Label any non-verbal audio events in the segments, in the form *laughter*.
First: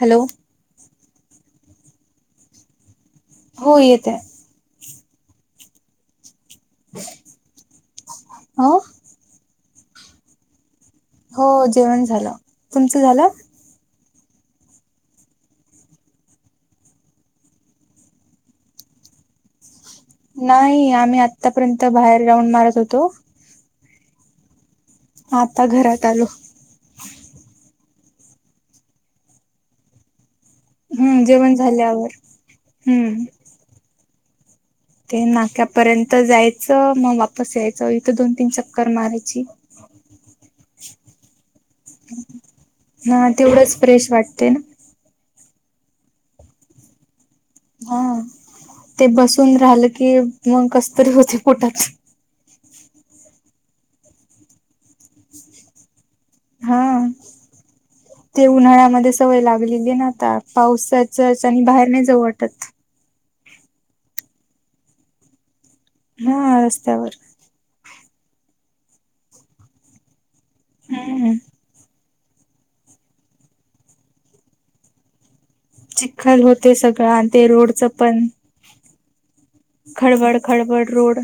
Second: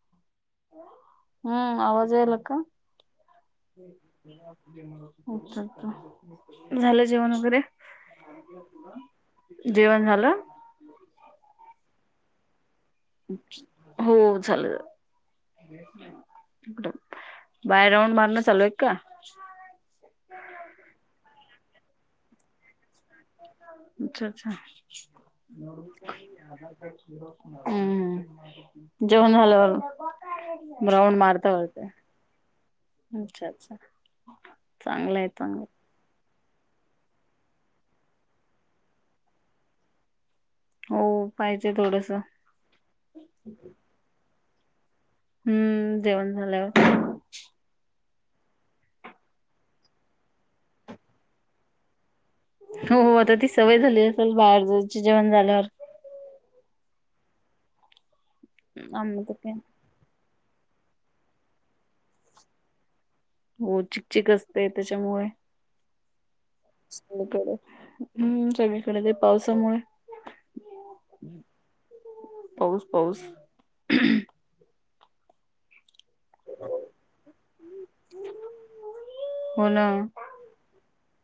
Hello. हा आवाज याला का? हो येत आहे अच्छा, अच्छा झालं जेवण वगैरे? हो जेवण झालं? हो जेवण झालं. तुमचं झालं? हो झालं. बाहेर राऊंड मारणं चालू आहेत का? नाही, आम्ही आतापर्यंत बाहेर राऊंड मारत होतो. अच्छा, अच्छा. आता घरात आलो हम्म, जेवण झाल्यावर. राउंड हम्म मारता जेवण होत्या, झाल्यावर हम्म अच्छा, अच्छा. चांगलं ते आहे चांगलं नाक्यापर्यंत जायचं मग वापस यायचं इथं दोन, तीन चक्कर मारायची. हो पाहिजे थोडसं. हा तेवढंच फ्रेश वाटते ना. हम्म, जेवण झाल्यावर. हा, ते बसून राहिलं की मग कसं तरी होतय पोटात. हो, हो, आता ती सवय झाली असेल बाहेर जायची जेवण झाल्यावर? हा, ते उन्हाळ्यामध्ये आम सवय काय लागलेली ना आता. पाउसाच्या येचानी बाहेर नाही जाऊ वाटत. हो चिकचिक असतेय त्याच्यामुळे हा रस्त्यावर सगळीकडे. हम्म, सगळीकडे ते पावसामुळे. हम्म, हम्म. पाऊस, पाऊस. खल होते सगळं आणि ते रोडच पण हो ना खडबड खडबड रोड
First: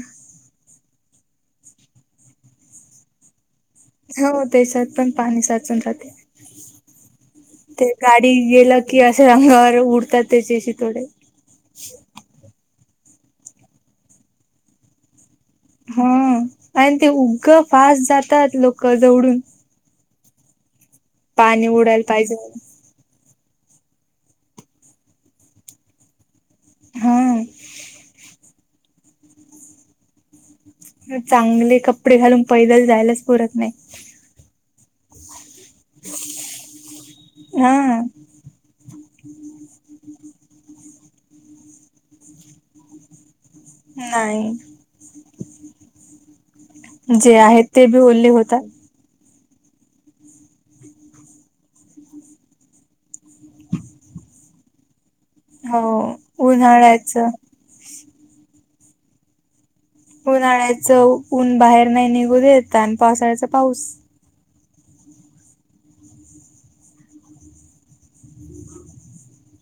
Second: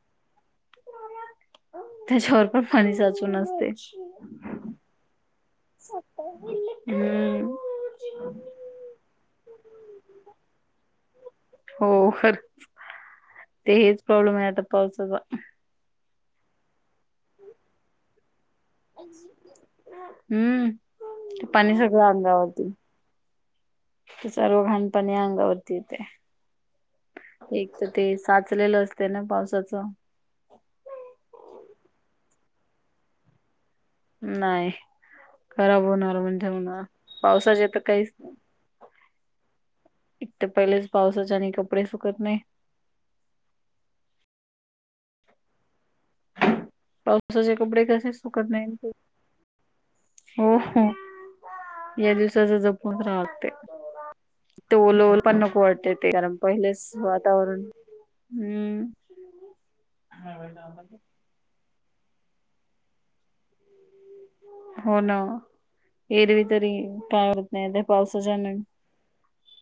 त्याच्यावर पण पाणी साचून असते. हो त्याच्यात पण पाणी साचून राहते, हम्म. ते गाडी गेलं कि असे अंगावर उडतात, त्याचे शीतोडे हो खरंच, ते हेच प्रॉब्लेमय आता पावसाचा हा आणि ते उगं फास्ट जातात लोक जवळून हम्म, पाणी उडायला सगळं पाहिजे म्हणून. अंगावरती ते सर्व घाण पाणी, अंगावरती येतय हा. एक तर ते, साचलेलं असते ना, पावसाचं चांगले कपडे घालून, पैदल जायलाच पुरत नायी नाही खराब होणार म्हणजे होणार, पावसाचे त हा. काहीच नाही. एक त पहिलेच पावसाच्याह्यानी कपडे सुकत नाही. नायी जे पावसाचे आहेत ते कपडे बी कसेच ओले सुकत होतात नाहीत हो हो या दिवसाच जपून राहव लागतय ते ओलं ओलं पण नको हो वाटते ते, कारण पहिलेच उन्हाळ्याच वातावरण हम्म उन्हाळ्याच ऊन बाहेर नाही निघून देत, आणं पावसाळ्याचा पाऊस हो ना एरवी तरी काय होत नाही त्या पावसाच्या ह्यान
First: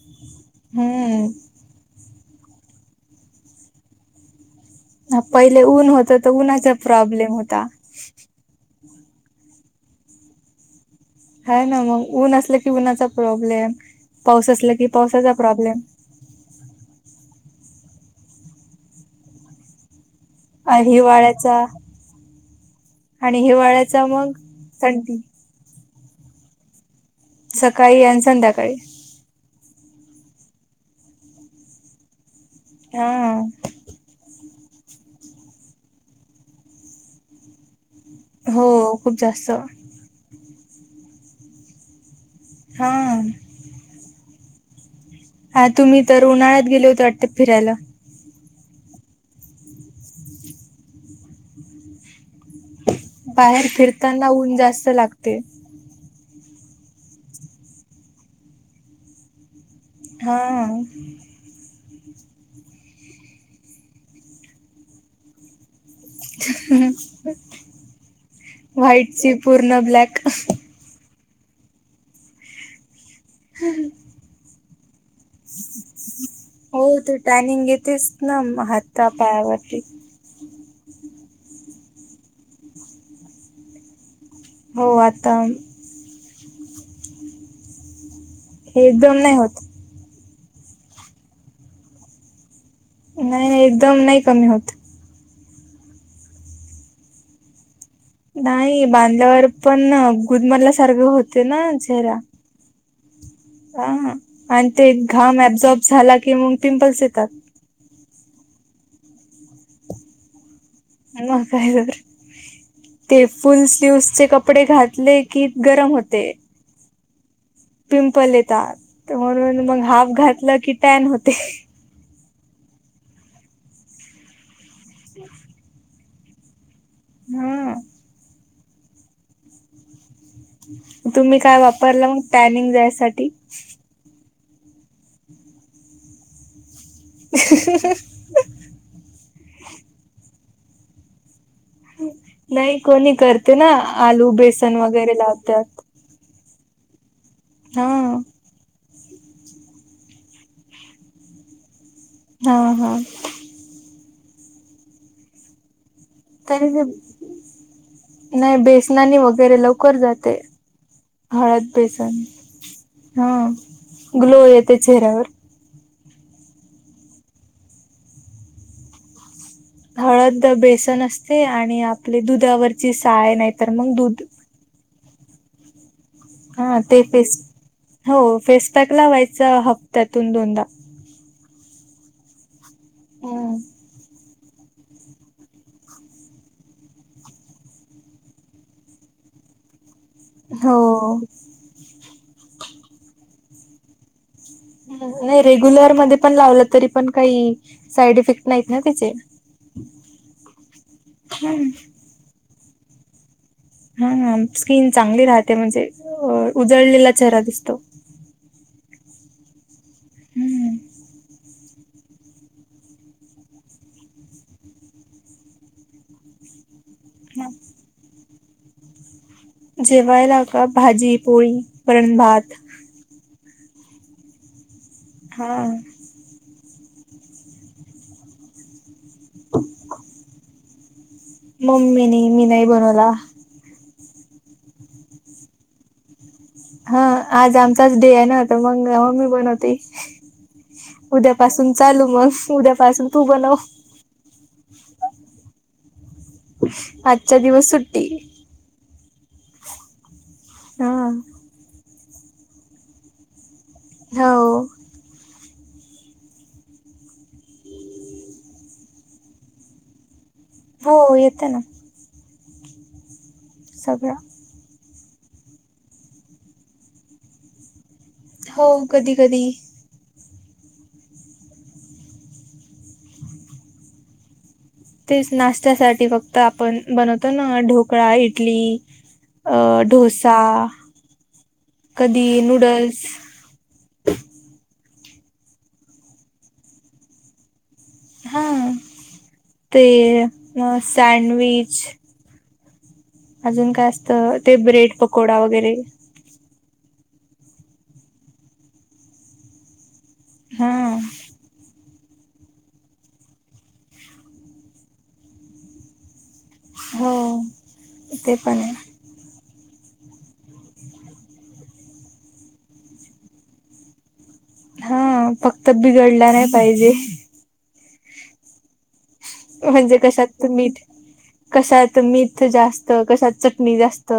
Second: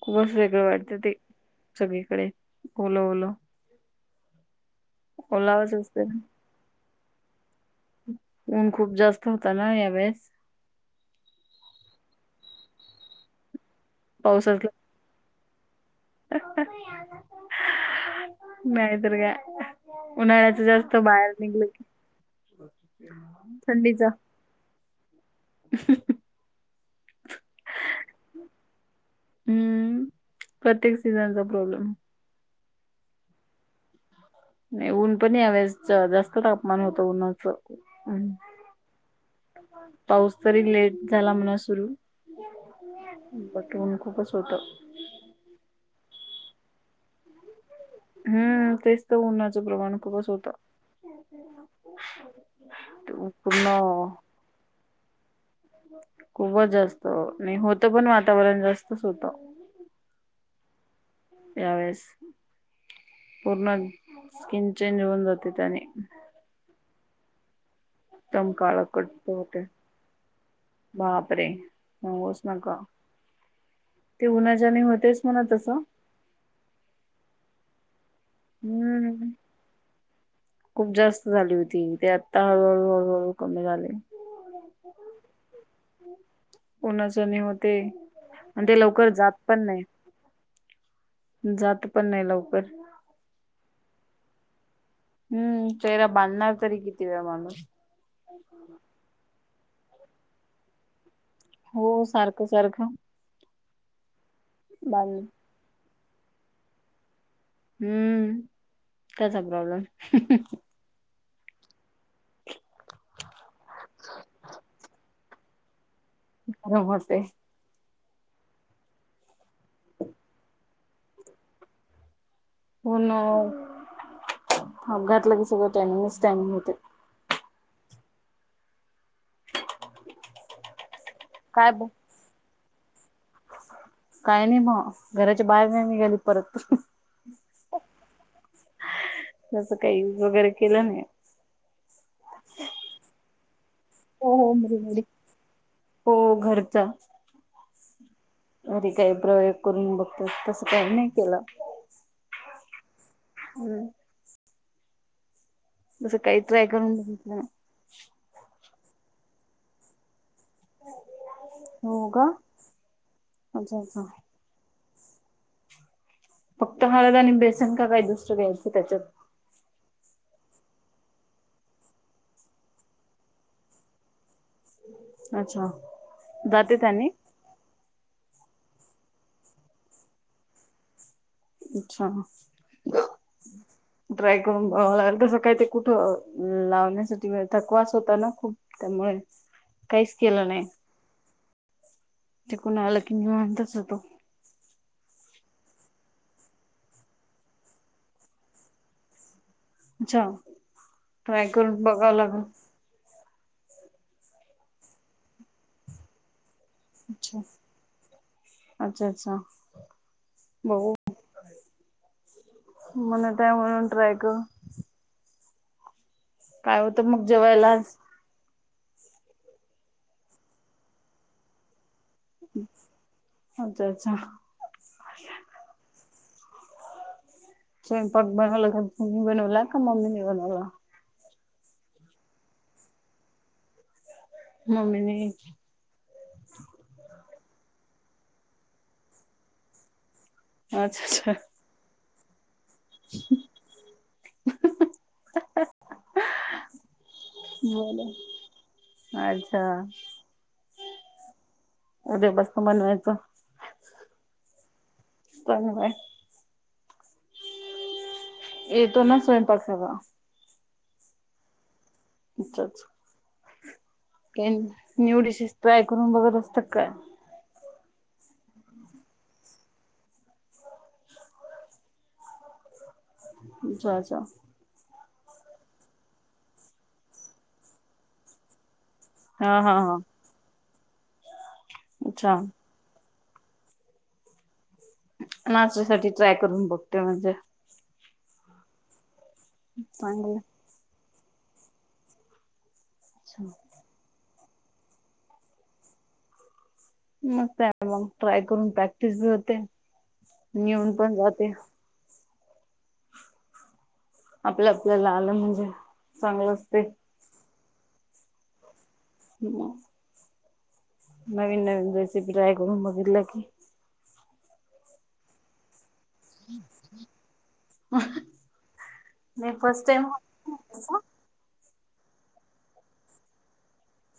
खूपच वेग वेगळं वाटत ते हम्म सगळीकडे, ओलं ओलं. ह, पहिले ओलावाच ऊन असते होतं त, उन्हाचा प्रॉब्लेम होता ऊन खूप जास्त होत ना, या वेळेस? हाय ना मग, ऊन असलं की उन्हाचा प्रॉब्लेम, पाऊस असला की पावसाचा प्रॉब्लेम हं हं नाहीतर काय उन्हाळ्याच जास्त बाहेर हिवाळ्याचा निघल की, आणि हिवाळ्याचा थंडीचा मग? थंडी *unintelligible* सकाळी आण संध्याकाळी हम्म, प्रत्येक सीझनचा प्रॉब्लेम हा नाही, ऊन पण, यावेळेस जास्त तापमान होतं उन्हाचं हं हो, खूप जास्त पाऊस तरी लेट झाला म्हणा सुरू, हा बट ऊन खूपच होत. हा तुम्ही तर, उन्हाळ्यात गेले होते वाटत, फिरायला? हम्म, तेच तर उन्हाचं प्रमाण खूपच होतं बाहेर पूर्ण फिरताना, ऊन जास्त लागते खूपच जास्त, नाही होत पण वातावरण जास्तच होतं. हा हा यावेेळेस, पूर्ण स्किन चेंज होऊन जाते त्यानी *inaudible* एकदम काळ कट्ट व्हाईटची होते पूर्ण ब्लॅक. बापरे! सांगूच नका हम ह *unintelligible* ते उन्हाच्याने होतेच म्हणा तसं हो ते टॅनिंग येतेच ना हाता हम्म पायावरती खूप जास्त झाली होती ते आत्ता हळूहळू, हळूहळू कमी झाले. हो आता. कोणाचणी होते आणि ते हे लवकर एकदम जात होत पण नाही. जात पण नाही लवकर. नाही, नाही एकदम नाही कमी होत. हम्म, चेहरा बांधणार तरी किती वेळा माणूस. नाही बांधल्यावर पण गुदमरला सारखं होत. हो, सारखं, सारखं. हा आणि ते बांध घाम अब्झॉर्ब झाला की मग पिंपल्स येतात. हम्म, त्याचा काय प्रॉब्लेम? मग काय कर ते फुल स्लीव चे कपडे घातले की गरम होते. गरम होते. पिंपल येतात म्हणून मग हाफ घातलं की टॅन होते. हो ना हाप अपघातल की सगळं टॅनिंगच, टॅनिंग होते. हम्म. तुम्ही काय वापरलं मग टॅनिंग जायसाठी? काही नाही बो घराच्या बाहेर नाही निघाली परत. *inaudible* तस काही युज वगैरे केलं नाही. नाही कोणी करते ना आलू हो हो बेसन बरोबर वगैरे लावतात. हो घरचा हा. घरी काही प्रयोग करून बघत तस काही नाही केल. हा हा. हम्म. जसं काही ट्राय तरी ब ते ना नाही बेसनानी वगैरे लवकर जाते. हळद हो बेसन का हा अच्छा अच्छा ग्लो येते चेहऱ्यावर. फक्त हळद आणि बेसन का काय दुसर काही असते त्याच्यात? हळद बेसन असते आणि आपले दुधावरची साय नाही तर मग दूध. अच्छा. जाते हा ते त्यानी फेस हो फेसपॅक ला व्हायचं हप्त्यातून दोनदा. अच्छा. हम्म. ट्राय करून बघ लागेल तसं काय ते कुठं लावण्यासाठी थकवास होता ना खूप. त्यामुळे काहीच केलं नाही. हो ते कुण आलं की म्हणताच होतो. नाही रेग्युलर मध्ये पण लावलं तरी पण काही साईड इफेक्ट नाहीत ना त्याचे? अच्छा ट्राय करून बघाव लागेल. हा हा स्किन चांगली राहते म्हणजे अ उजळलेला अच्छा चेहरा दिसतो. अच्छा, अच्छा बघु. हम्म मला टॅन म्हणून ट्रॅयक *inaudible* काय होतं मग जेवायला आज? जेवायला का भाजी, पोळी, वरणभात. नंतरचा. हा! स्वयंपाक बनवला का, तुनी बनवला का मम्मीने बनवला. मम्मी नी, मी नाही बनवला. मम्मी ने. हा आज आमचाच डे आहे ना त मंग आमी बनवती. अच्छा अच्छा उद्यापासून चालू मग, उद्यापासून तू बनव. आत. बोला अच्छा. हा! उद्या पासन बनवायचं. हो! आता गं बयां. येतो ना स्वयंपाक सगळा. हो येतं ना. ईच्छाच. सगळ. कॅय न्यू डिशेस, ट्राय करून बघत असता काय. हो कधी, कधी. *inaudible* ज्या, ज्या. तेच नाश्त्यासाठी फक्त आपण बनवतो ना ढोकळा इटली. अ हा हा हा ढोसा कधी अच्छा नूडल्स. नाष्ट्या साठी ट्राय करून बघते म्हणजे. हा ते चांगलं म सँडविच. अजून काय असतं ते ब्रेड पकोडा वगैरे. मग काय आपण *unintelligible* ट्राय करून प्रॅक्टिस बी होते हा नेऊन पण जाते. आपल्याला, आपल्याला आलं म्हणजे चांगलं असते हो ते पण आहे. मं. नवीन, नवीन रेसिपी ट्राय करून बघितल की. हा फक्त बिघडल्या *inaudible* म्हणजे टाइम कशात मीठ, कशात मीठ जास्त, कशात चटणी जास्त.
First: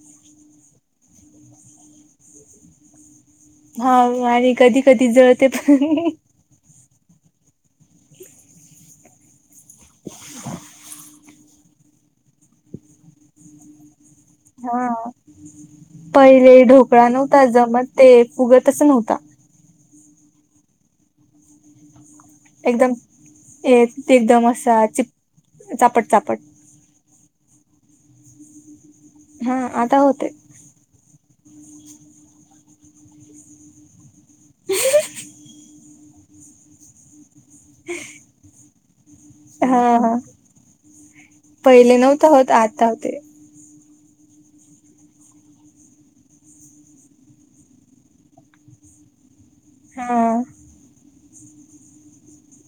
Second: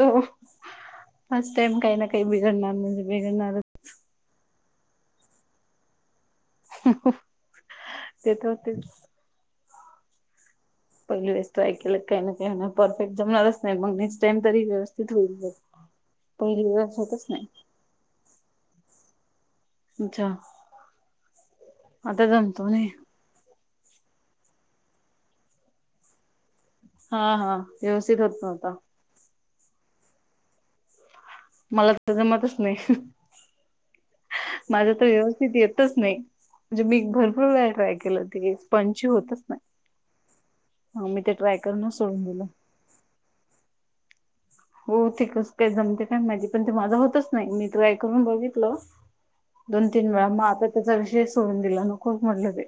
हो फस्ट टाईम काही ना काही बिघडणार म्हणजे बिघडणार. हा आणि कधी, कधी जळते पण. ते त होतेच. *inaudible* पगली वेस ट्राय केलं काही ना काही होनार, परफेक्ट जमणारच नाही मग निस हा पहिले पहिली वेळेस ढोकळा होतच नव्हता नाही जमत, ते फुगतच नव्हता. अच्छा आतागण. एकदम एक ते दम असा चिप-चापट, चापट. हा, हा व्यवस्थित होत नव्हता. हं आता होतोय. मला त जमतच नाही. माझं तर... व्यवस्थित येतच नाई. म्हणजे मी भरपूर वेळा ट्राय केलं... ते स्पंची होतच नाई. हा हा हा... मग मी ते ट्राय करनंच पहिले सोडून नव्हता दिलं होत आता होते हो... थीकच ते जमतेत. का माहिती पण ते माझं होतच नाही... मी ट्राय करून बघितलं... दोन तीन वेळा... हा मग आता त्याचा विषयच सोडून दिला... नको म्हटलं ते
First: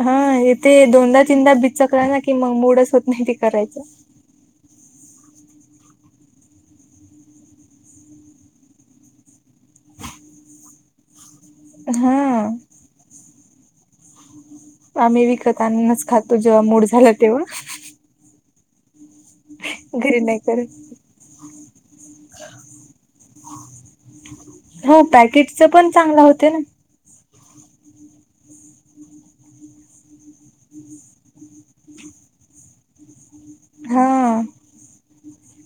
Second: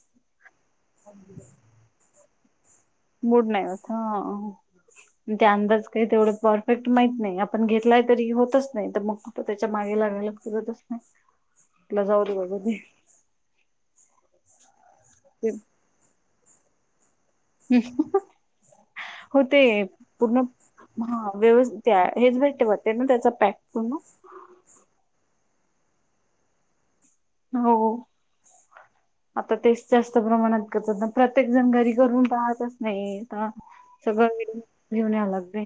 हा... हे ते... दोनदा तीनदा बिचकला ना... कि मग मुडच होत ते मुड नाही करायचं होत... हं अन ते अंदाज काही तेवढं परफेक्ट माहित नाही. आपण घेतलाय तरी होतच नाही... तर मग तर त्याच्या मागे लागायला फिरतच नाई *unintelligible* तिला जाऊ दे हा बाबा दे आम्ही विकत आणूनच खातो, जेव्हा मूड झाला तेव्हा *inaudible* हो ते घरी नाही पूर्ण करत हा व्यव... त्या... हेच भेटते होते ना... त्याचा पॅक पूर्ण. हो... पॅकेटचं पण चांगलं होते ना हो. आता तेच जास्त प्रमाणात करतात ना... प्रत्येक जण घरी करून पहातच नई. हा... सगळं हा मिलून.. घेऊन यावं लागतंय!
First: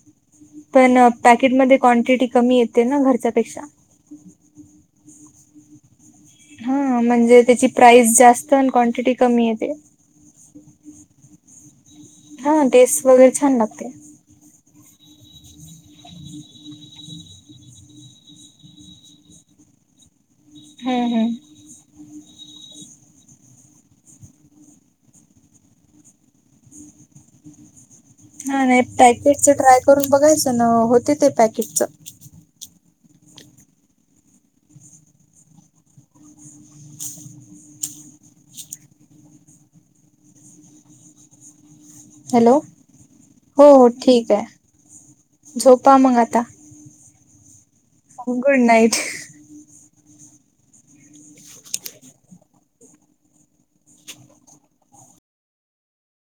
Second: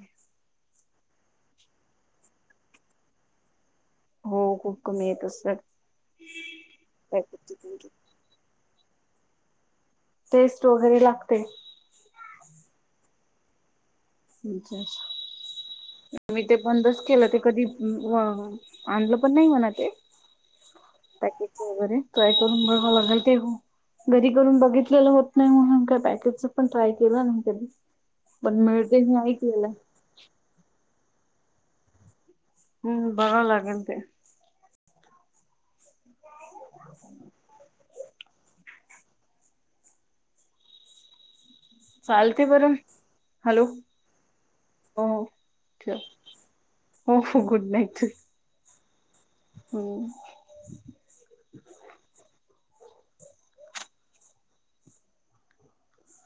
पण पॅकेटमध्ये कॉन्टीटी कमी येते, ना घरच्यापेक्षा? हो... खूप कमी येत असते हा... म्हणजे त्याची प्राईस जास्त आणि क्वांटिटी कमी येते. टेस्ट वगैरे लागते. हा.. टेस्ट वगैरे छान लागते. तुमच्यात मी ते बंदच केलं... ते कधी... व... कधी आणलं पण नई म्हणा ते हू हू. हो... वगैरे... ट्राय करून बघावं लागेल ते... हो घरी करून बघितलेलं होत नाही म्हणून... काय पॅकेजचं पण ट्राय केलं नाही मी कधी. पण हा... नाई मिळते हे पॅकेटच ऐकलेलं. ट्राय करून बघायचं ना... होते ते पॅकेटचं. हम्म... बघावं लागेल ते. *unintelligible* चालते हॅलो बरं... हो हॅलो.. हो ठीक आहे हो.. झोपा ठेव मग हो हो... गुड नाईट. हो... गुड नाईट. हम्म.